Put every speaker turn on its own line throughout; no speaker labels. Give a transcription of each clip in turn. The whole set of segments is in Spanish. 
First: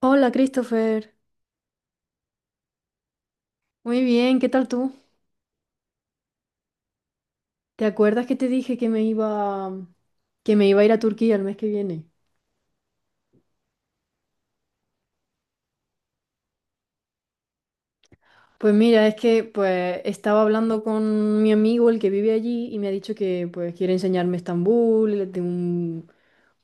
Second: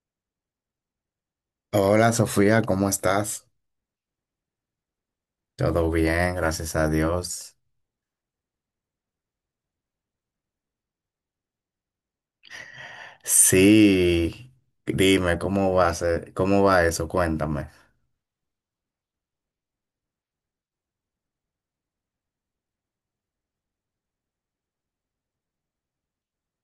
Hola, Christopher.
Hola Sofía, ¿cómo estás?
Muy bien, ¿qué tal tú?
Todo bien, gracias a Dios.
¿Te acuerdas que te dije que me iba a ir a Turquía el mes que viene?
Sí, dime, ¿cómo va eso? Cuéntame.
Pues mira, es que pues estaba hablando con mi amigo, el que vive allí, y me ha dicho que pues quiere enseñarme Estambul, de un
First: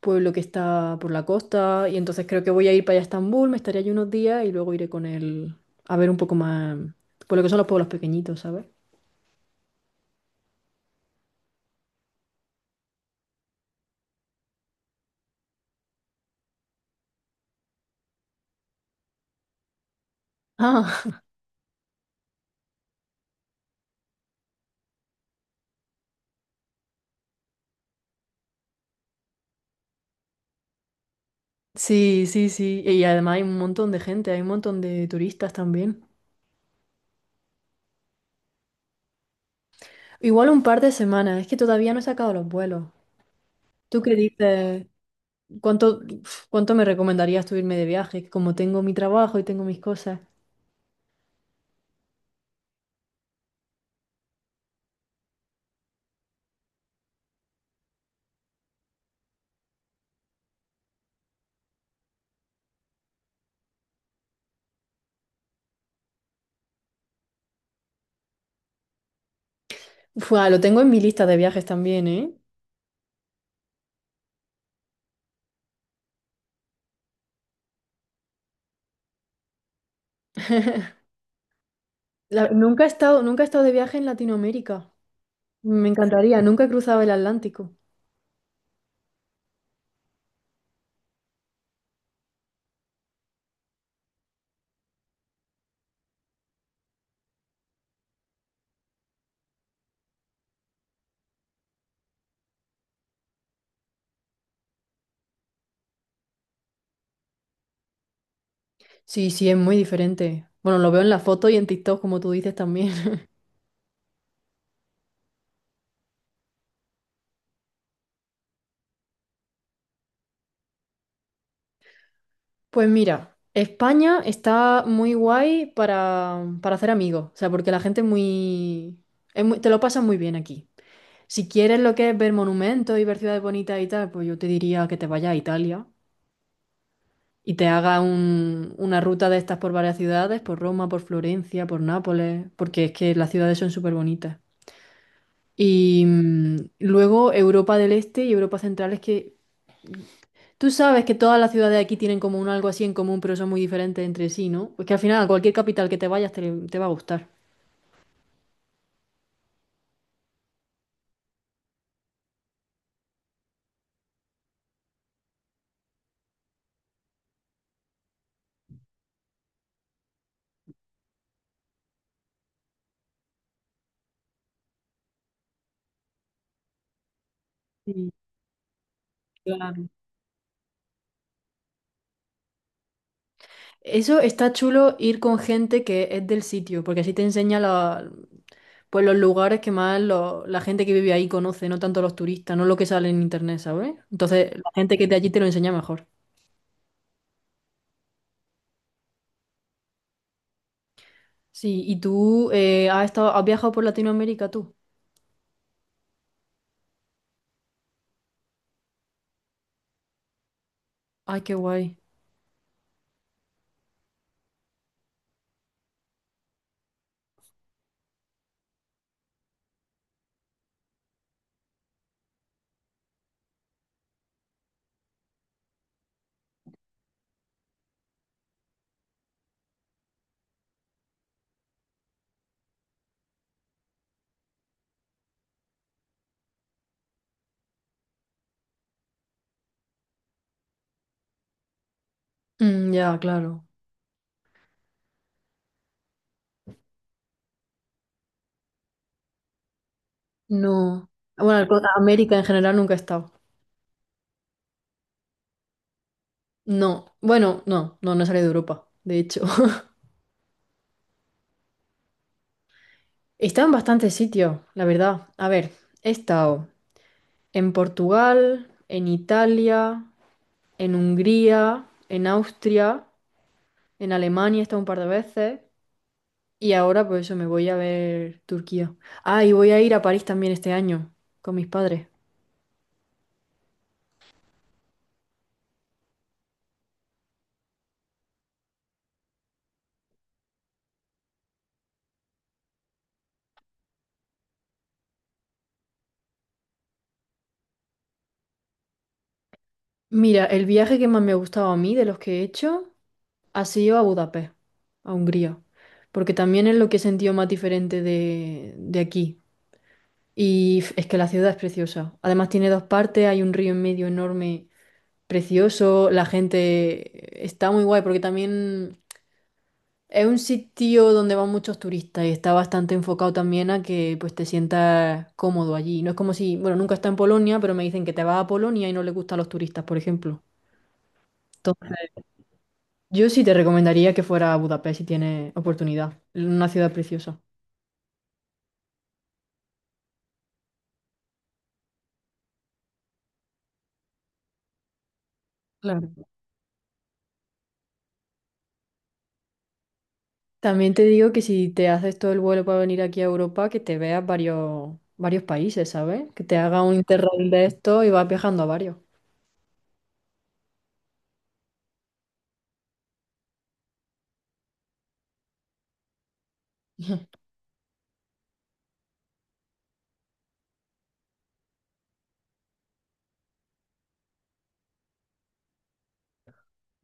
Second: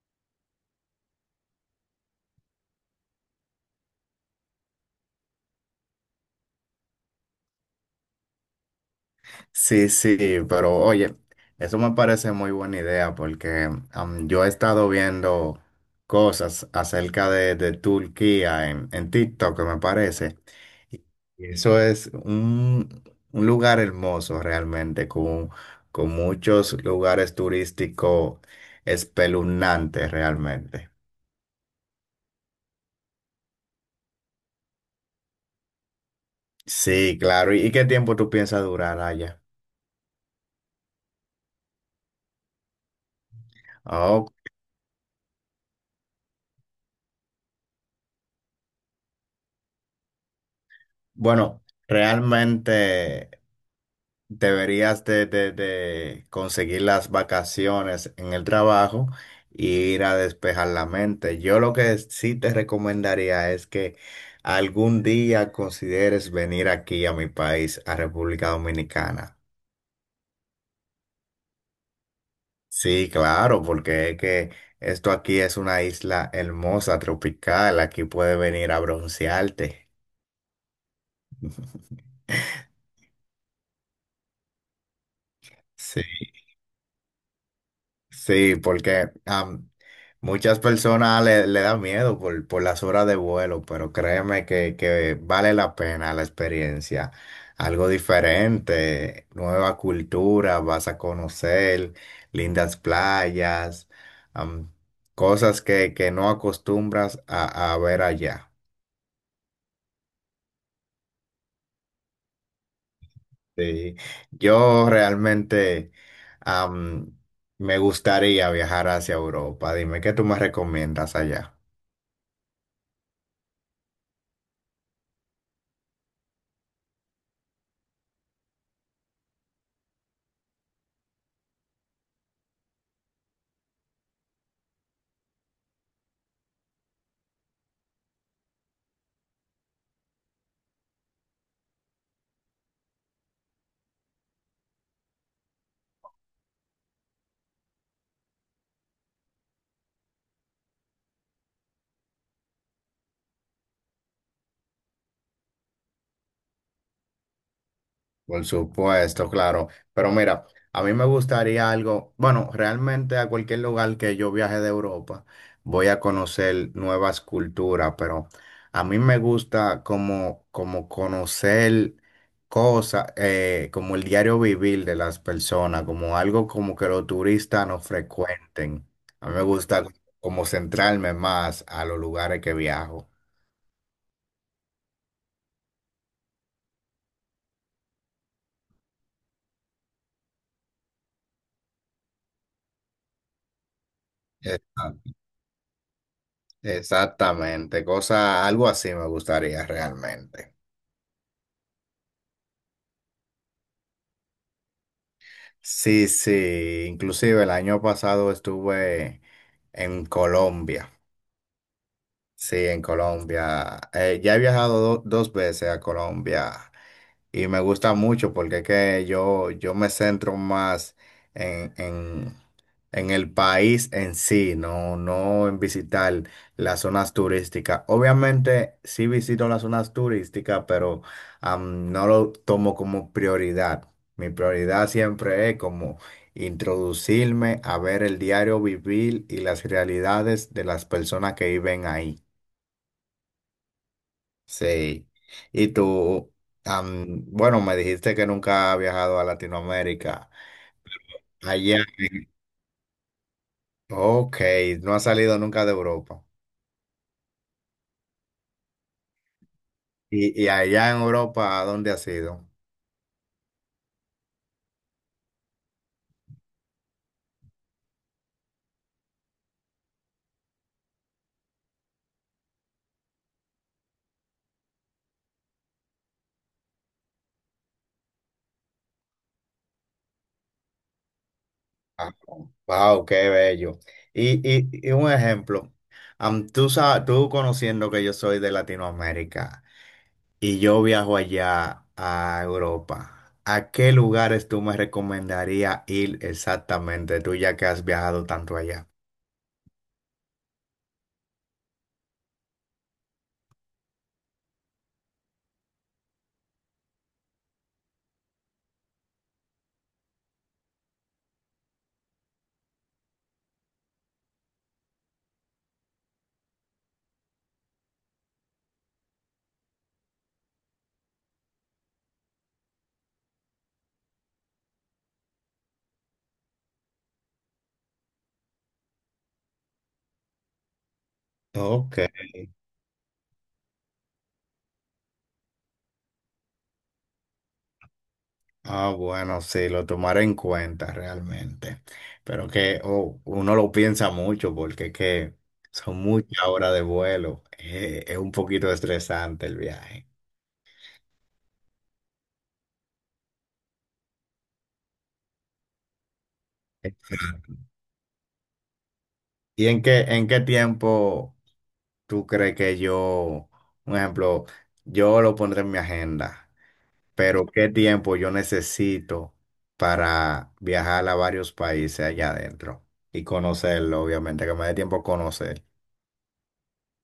pueblo que está por la costa, y entonces creo que voy a ir para allá a Estambul, me estaré allí unos días y luego iré con él a ver un poco más por lo que son los pueblos pequeñitos, ¿sabes?
Sí, sí, pero oye, eso me parece muy buena idea porque yo he estado viendo cosas acerca de Turquía en TikTok, me parece.
Ah,
Y Eso es un lugar hermoso realmente, con muchos lugares turísticos espeluznantes realmente.
sí, sí, sí. Y además hay un montón de gente, hay un montón de turistas también.
Sí, claro. ¿Y qué tiempo tú piensas durar allá?
Igual un par de semanas, es que todavía no he sacado los vuelos. ¿Tú qué
Oh,
dices? ¿Cuánto, uf, cuánto me recomendarías tú irme de viaje? Como tengo mi trabajo y tengo mis cosas.
bueno, realmente, deberías de conseguir las vacaciones en el trabajo y ir a despejar la mente. Yo lo que sí te recomendaría es que algún día consideres venir aquí a mi país, a República Dominicana.
Uf, ah, lo tengo en mi lista de viajes también, ¿eh?
Sí, claro, porque es que esto aquí es una isla hermosa, tropical. Aquí puedes venir a broncearte.
Nunca he estado, nunca he estado de viaje en Latinoamérica. Me
Sí.
encantaría, nunca he cruzado el Atlántico.
Sí, porque muchas personas le da miedo por las horas de vuelo, pero créeme que vale la pena la experiencia. Algo diferente, nueva cultura, vas a conocer lindas playas, am, cosas que no acostumbras a ver allá.
Sí, sí, es muy diferente. Bueno, lo veo en la foto y en TikTok, como tú dices también.
Sí. Yo realmente, am, me gustaría viajar hacia Europa. Dime, ¿qué tú me recomiendas allá?
Pues mira, España está muy guay para hacer amigos. O sea, porque la gente es muy, te lo pasan muy bien aquí. Si quieres lo que es ver monumentos y ver ciudades bonitas y tal, pues yo te diría que te vayas a Italia y te haga una ruta de estas por varias ciudades, por Roma, por Florencia, por Nápoles, porque es que las ciudades son súper bonitas. Luego Europa del Este y Europa Central es que tú sabes que todas las ciudades de aquí tienen como un algo así en común, pero son muy diferentes entre sí, ¿no? Pues que al final a cualquier capital que te vayas te va a gustar.
Por supuesto, claro. Pero mira, a mí me gustaría algo, bueno, realmente a cualquier lugar que yo viaje de Europa, voy a conocer nuevas culturas, pero a mí me gusta como, como conocer cosas, como el diario vivir de las personas, como algo como que los turistas no
Sí,
frecuenten. A mí me gusta
claro.
como centrarme más a los lugares que viajo.
Eso está chulo ir con gente que es del sitio, porque así te enseña la pues los lugares que más la gente que vive ahí conoce, no tanto los turistas, no lo que sale en internet, ¿sabes? Entonces, la gente que
Exacto.
de allí te lo enseña mejor.
Exactamente, cosa, algo así me gustaría realmente.
Sí, y tú has viajado por Latinoamérica tú.
Sí, sí, inclusive el año pasado estuve en Colombia,
Ay, qué guay.
sí, en Colombia. Ya he viajado dos veces a Colombia y me gusta mucho porque es que yo me centro más en, en el país en sí, no en visitar las zonas turísticas. Obviamente sí visito las zonas turísticas, pero no lo tomo como prioridad. Mi prioridad siempre es como introducirme a ver el diario vivir y las realidades de las personas que viven ahí.
Mm, ya, claro.
Sí. Y tú, bueno, me dijiste que nunca has viajado a Latinoamérica.
No. Bueno,
Allá,
a América en general nunca he estado.
ok, no has salido nunca de Europa.
No. Bueno, no, no, no he salido de Europa, de hecho.
Y allá en Europa, ¿a dónde has ido?
He estado en bastantes sitios, la verdad. A ver, he estado en Portugal, en Italia, en Hungría, en Austria. En Alemania he estado un par de veces y ahora pues eso me voy a ver Turquía. Ah, y voy a ir a París también este año con mis padres.
Ah, wow, qué bello. Y un ejemplo, tú, tú conociendo que yo soy de Latinoamérica y yo viajo allá a Europa, ¿a qué lugares tú me recomendarías ir exactamente, tú ya que has viajado tanto allá?
Mira, el viaje que más me ha gustado a mí de los que he hecho ha sido a Budapest, a Hungría, porque también es lo que he sentido más diferente de aquí. Y es que la ciudad es preciosa. Además tiene dos partes, hay un río en medio enorme, precioso, la gente está muy guay porque también... Es un sitio donde van muchos turistas y está bastante enfocado también a que pues te sientas cómodo allí. No es como si, bueno, nunca está en Polonia, pero me dicen que te vas a Polonia y no le gusta a los turistas, por ejemplo.
Ok.
Entonces, yo sí te recomendaría que fuera a Budapest si tienes oportunidad. Una ciudad preciosa.
Ah, bueno, sí, lo tomaré en cuenta realmente. Pero que oh, uno lo piensa mucho porque es que son
Claro.
muchas horas de vuelo. Es un poquito estresante el viaje.
También te digo que si te haces todo el vuelo para venir aquí a Europa, que te veas varios, varios países, ¿sabes? Que te haga un interrail de esto y vas viajando a varios.
¿Y en qué tiempo tú crees que yo, un ejemplo, yo lo pondré en mi agenda, pero qué tiempo yo necesito para viajar a varios países allá adentro y conocerlo, obviamente, que me dé tiempo a conocer?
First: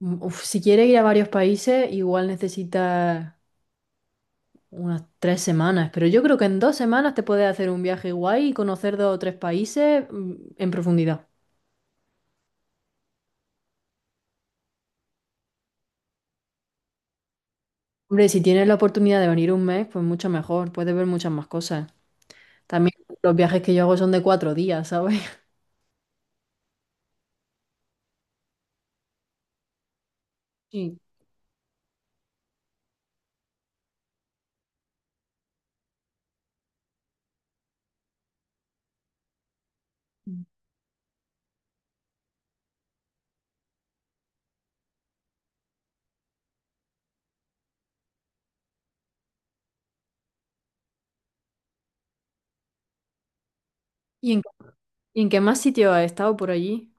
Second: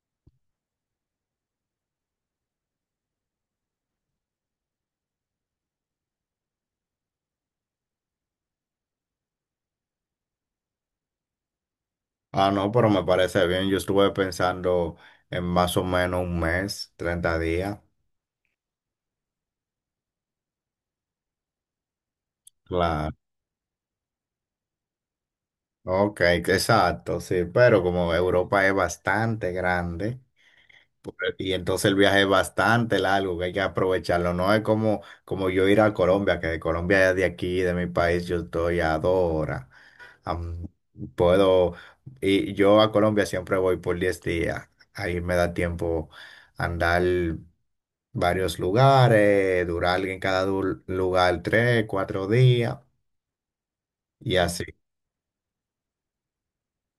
Uf, si quieres ir a varios países, igual necesitas unas 3 semanas, pero yo creo que en 2 semanas te puedes hacer un viaje guay y conocer dos o tres países en profundidad.
Ah, no, pero me parece bien. Yo estuve pensando en más o menos un mes, 30 días.
Hombre, si tienes la oportunidad de venir un mes, pues mucho mejor, puedes ver muchas más cosas. También
Claro.
los viajes que yo hago son de 4 días, ¿sabes?
Ok, exacto, sí. Pero como Europa es bastante grande
Sí.
y entonces el viaje es bastante largo, que hay que aprovecharlo. No es como, como yo ir a Colombia, que de Colombia de aquí, de mi país, yo estoy a dos horas. Am, puedo, y yo a Colombia siempre voy por 10 días. Ahí me da tiempo andar varios lugares, durar en cada lugar 3 4 días
¿Y
y
en,
así.
y en qué más sitio has estado por allí?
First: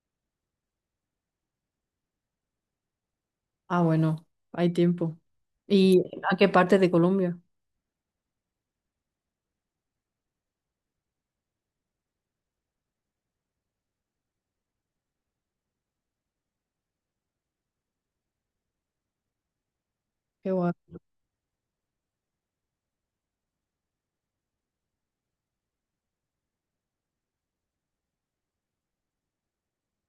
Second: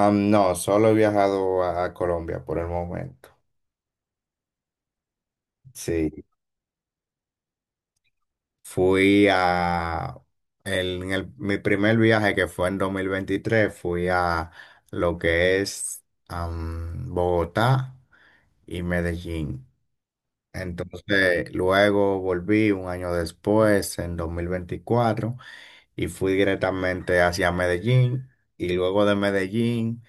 No, solo he viajado a Colombia por el momento.
Ah, bueno, hay tiempo. ¿Y
Sí,
a qué parte de Colombia?
fui a, mi primer viaje que fue en 2023 fui a lo que es Bogotá y Medellín.
Qué guay.
Entonces, luego volví un año después, en 2024, y fui directamente hacia Medellín. Y luego de Medellín,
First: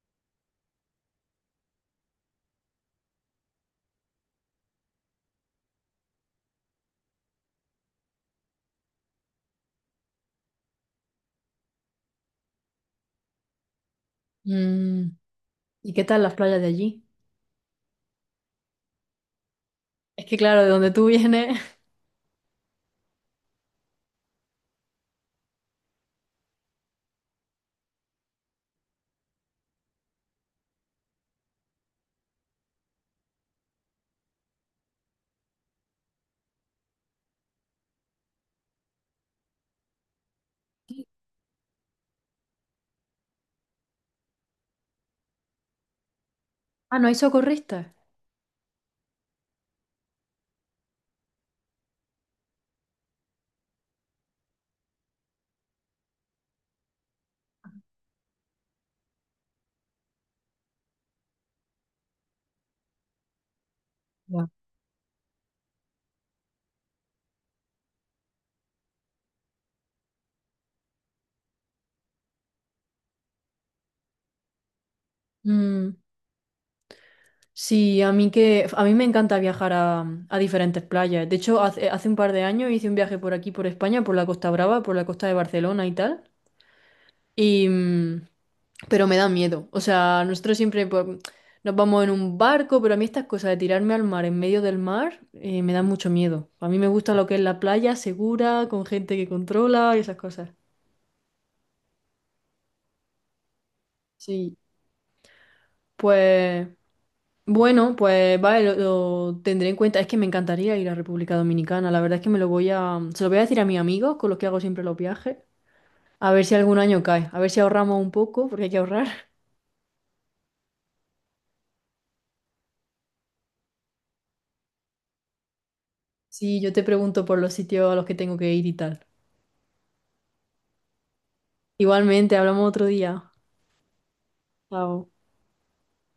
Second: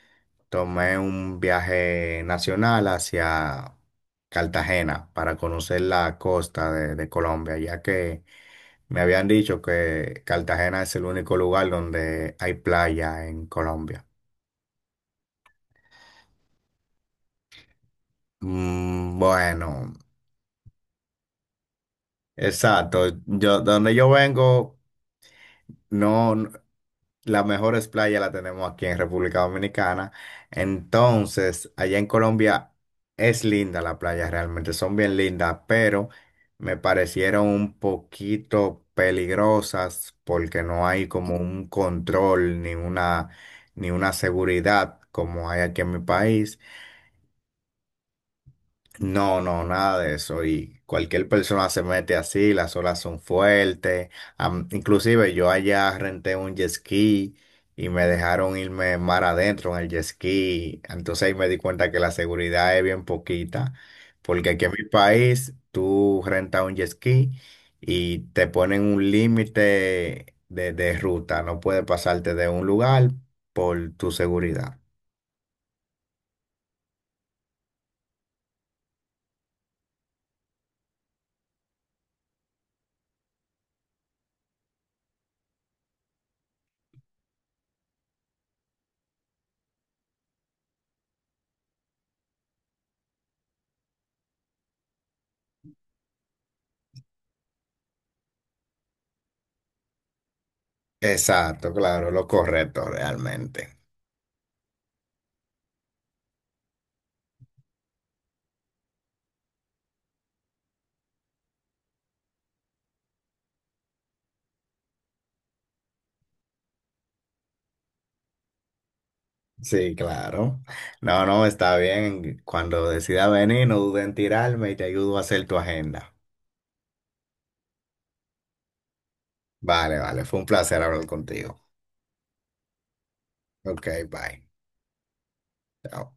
tomé un viaje nacional hacia Cartagena para conocer la costa de Colombia, ya que me habían dicho que Cartagena es el único lugar donde hay playa en Colombia.
Mm, ¿y qué tal las playas de allí?
Mm, bueno,
Es que claro, de donde tú vienes...
exacto. Yo, donde yo vengo, no, no- las mejores playas las tenemos aquí en República Dominicana. Entonces, allá en Colombia es linda la playa, realmente son bien lindas, pero me parecieron un poquito peligrosas porque no hay como un control ni una, ni una seguridad como hay aquí en mi país.
Ah, ¿no hay socorristas?
No, no, nada de eso. Y cualquier persona se mete así, las olas son fuertes. Inclusive yo allá renté un jet ski y me dejaron irme mar adentro en el jet ski. Entonces ahí me di cuenta que la seguridad es bien poquita,
Ya.
porque aquí en mi país tú rentas un jet ski y te ponen un límite de ruta. No puedes pasarte de un lugar por tu seguridad.
Mm, sí, a mí que a mí me encanta viajar a diferentes playas. De hecho, hace un par de años hice un viaje por aquí, por España, por la Costa Brava, por la costa de Barcelona y tal. Y mm, pero me da miedo. O sea, nosotros siempre pues, nos vamos en un barco, pero a mí estas cosas de tirarme al mar en medio del mar me dan mucho miedo. A mí me gusta lo que es la playa segura, con gente que controla y esas cosas.
Exacto, claro, lo correcto realmente.
Sí. Pues bueno, pues vale, lo tendré en cuenta. Es que me encantaría ir a República Dominicana. La verdad es que me lo voy a, se lo voy a decir a mis amigos con los que hago siempre los viajes. A ver si algún año cae. A ver si ahorramos un poco, porque hay que ahorrar.
Sí, claro. No, no, está bien. Cuando decida venir, no dudes en tirarme y te ayudo a hacer tu agenda.
Sí, yo te pregunto por los sitios a los que tengo que ir y tal.
Vale, vale. Fue un placer hablar contigo.
Igualmente, hablamos otro día.
Ok, bye.
Chao.
Chao.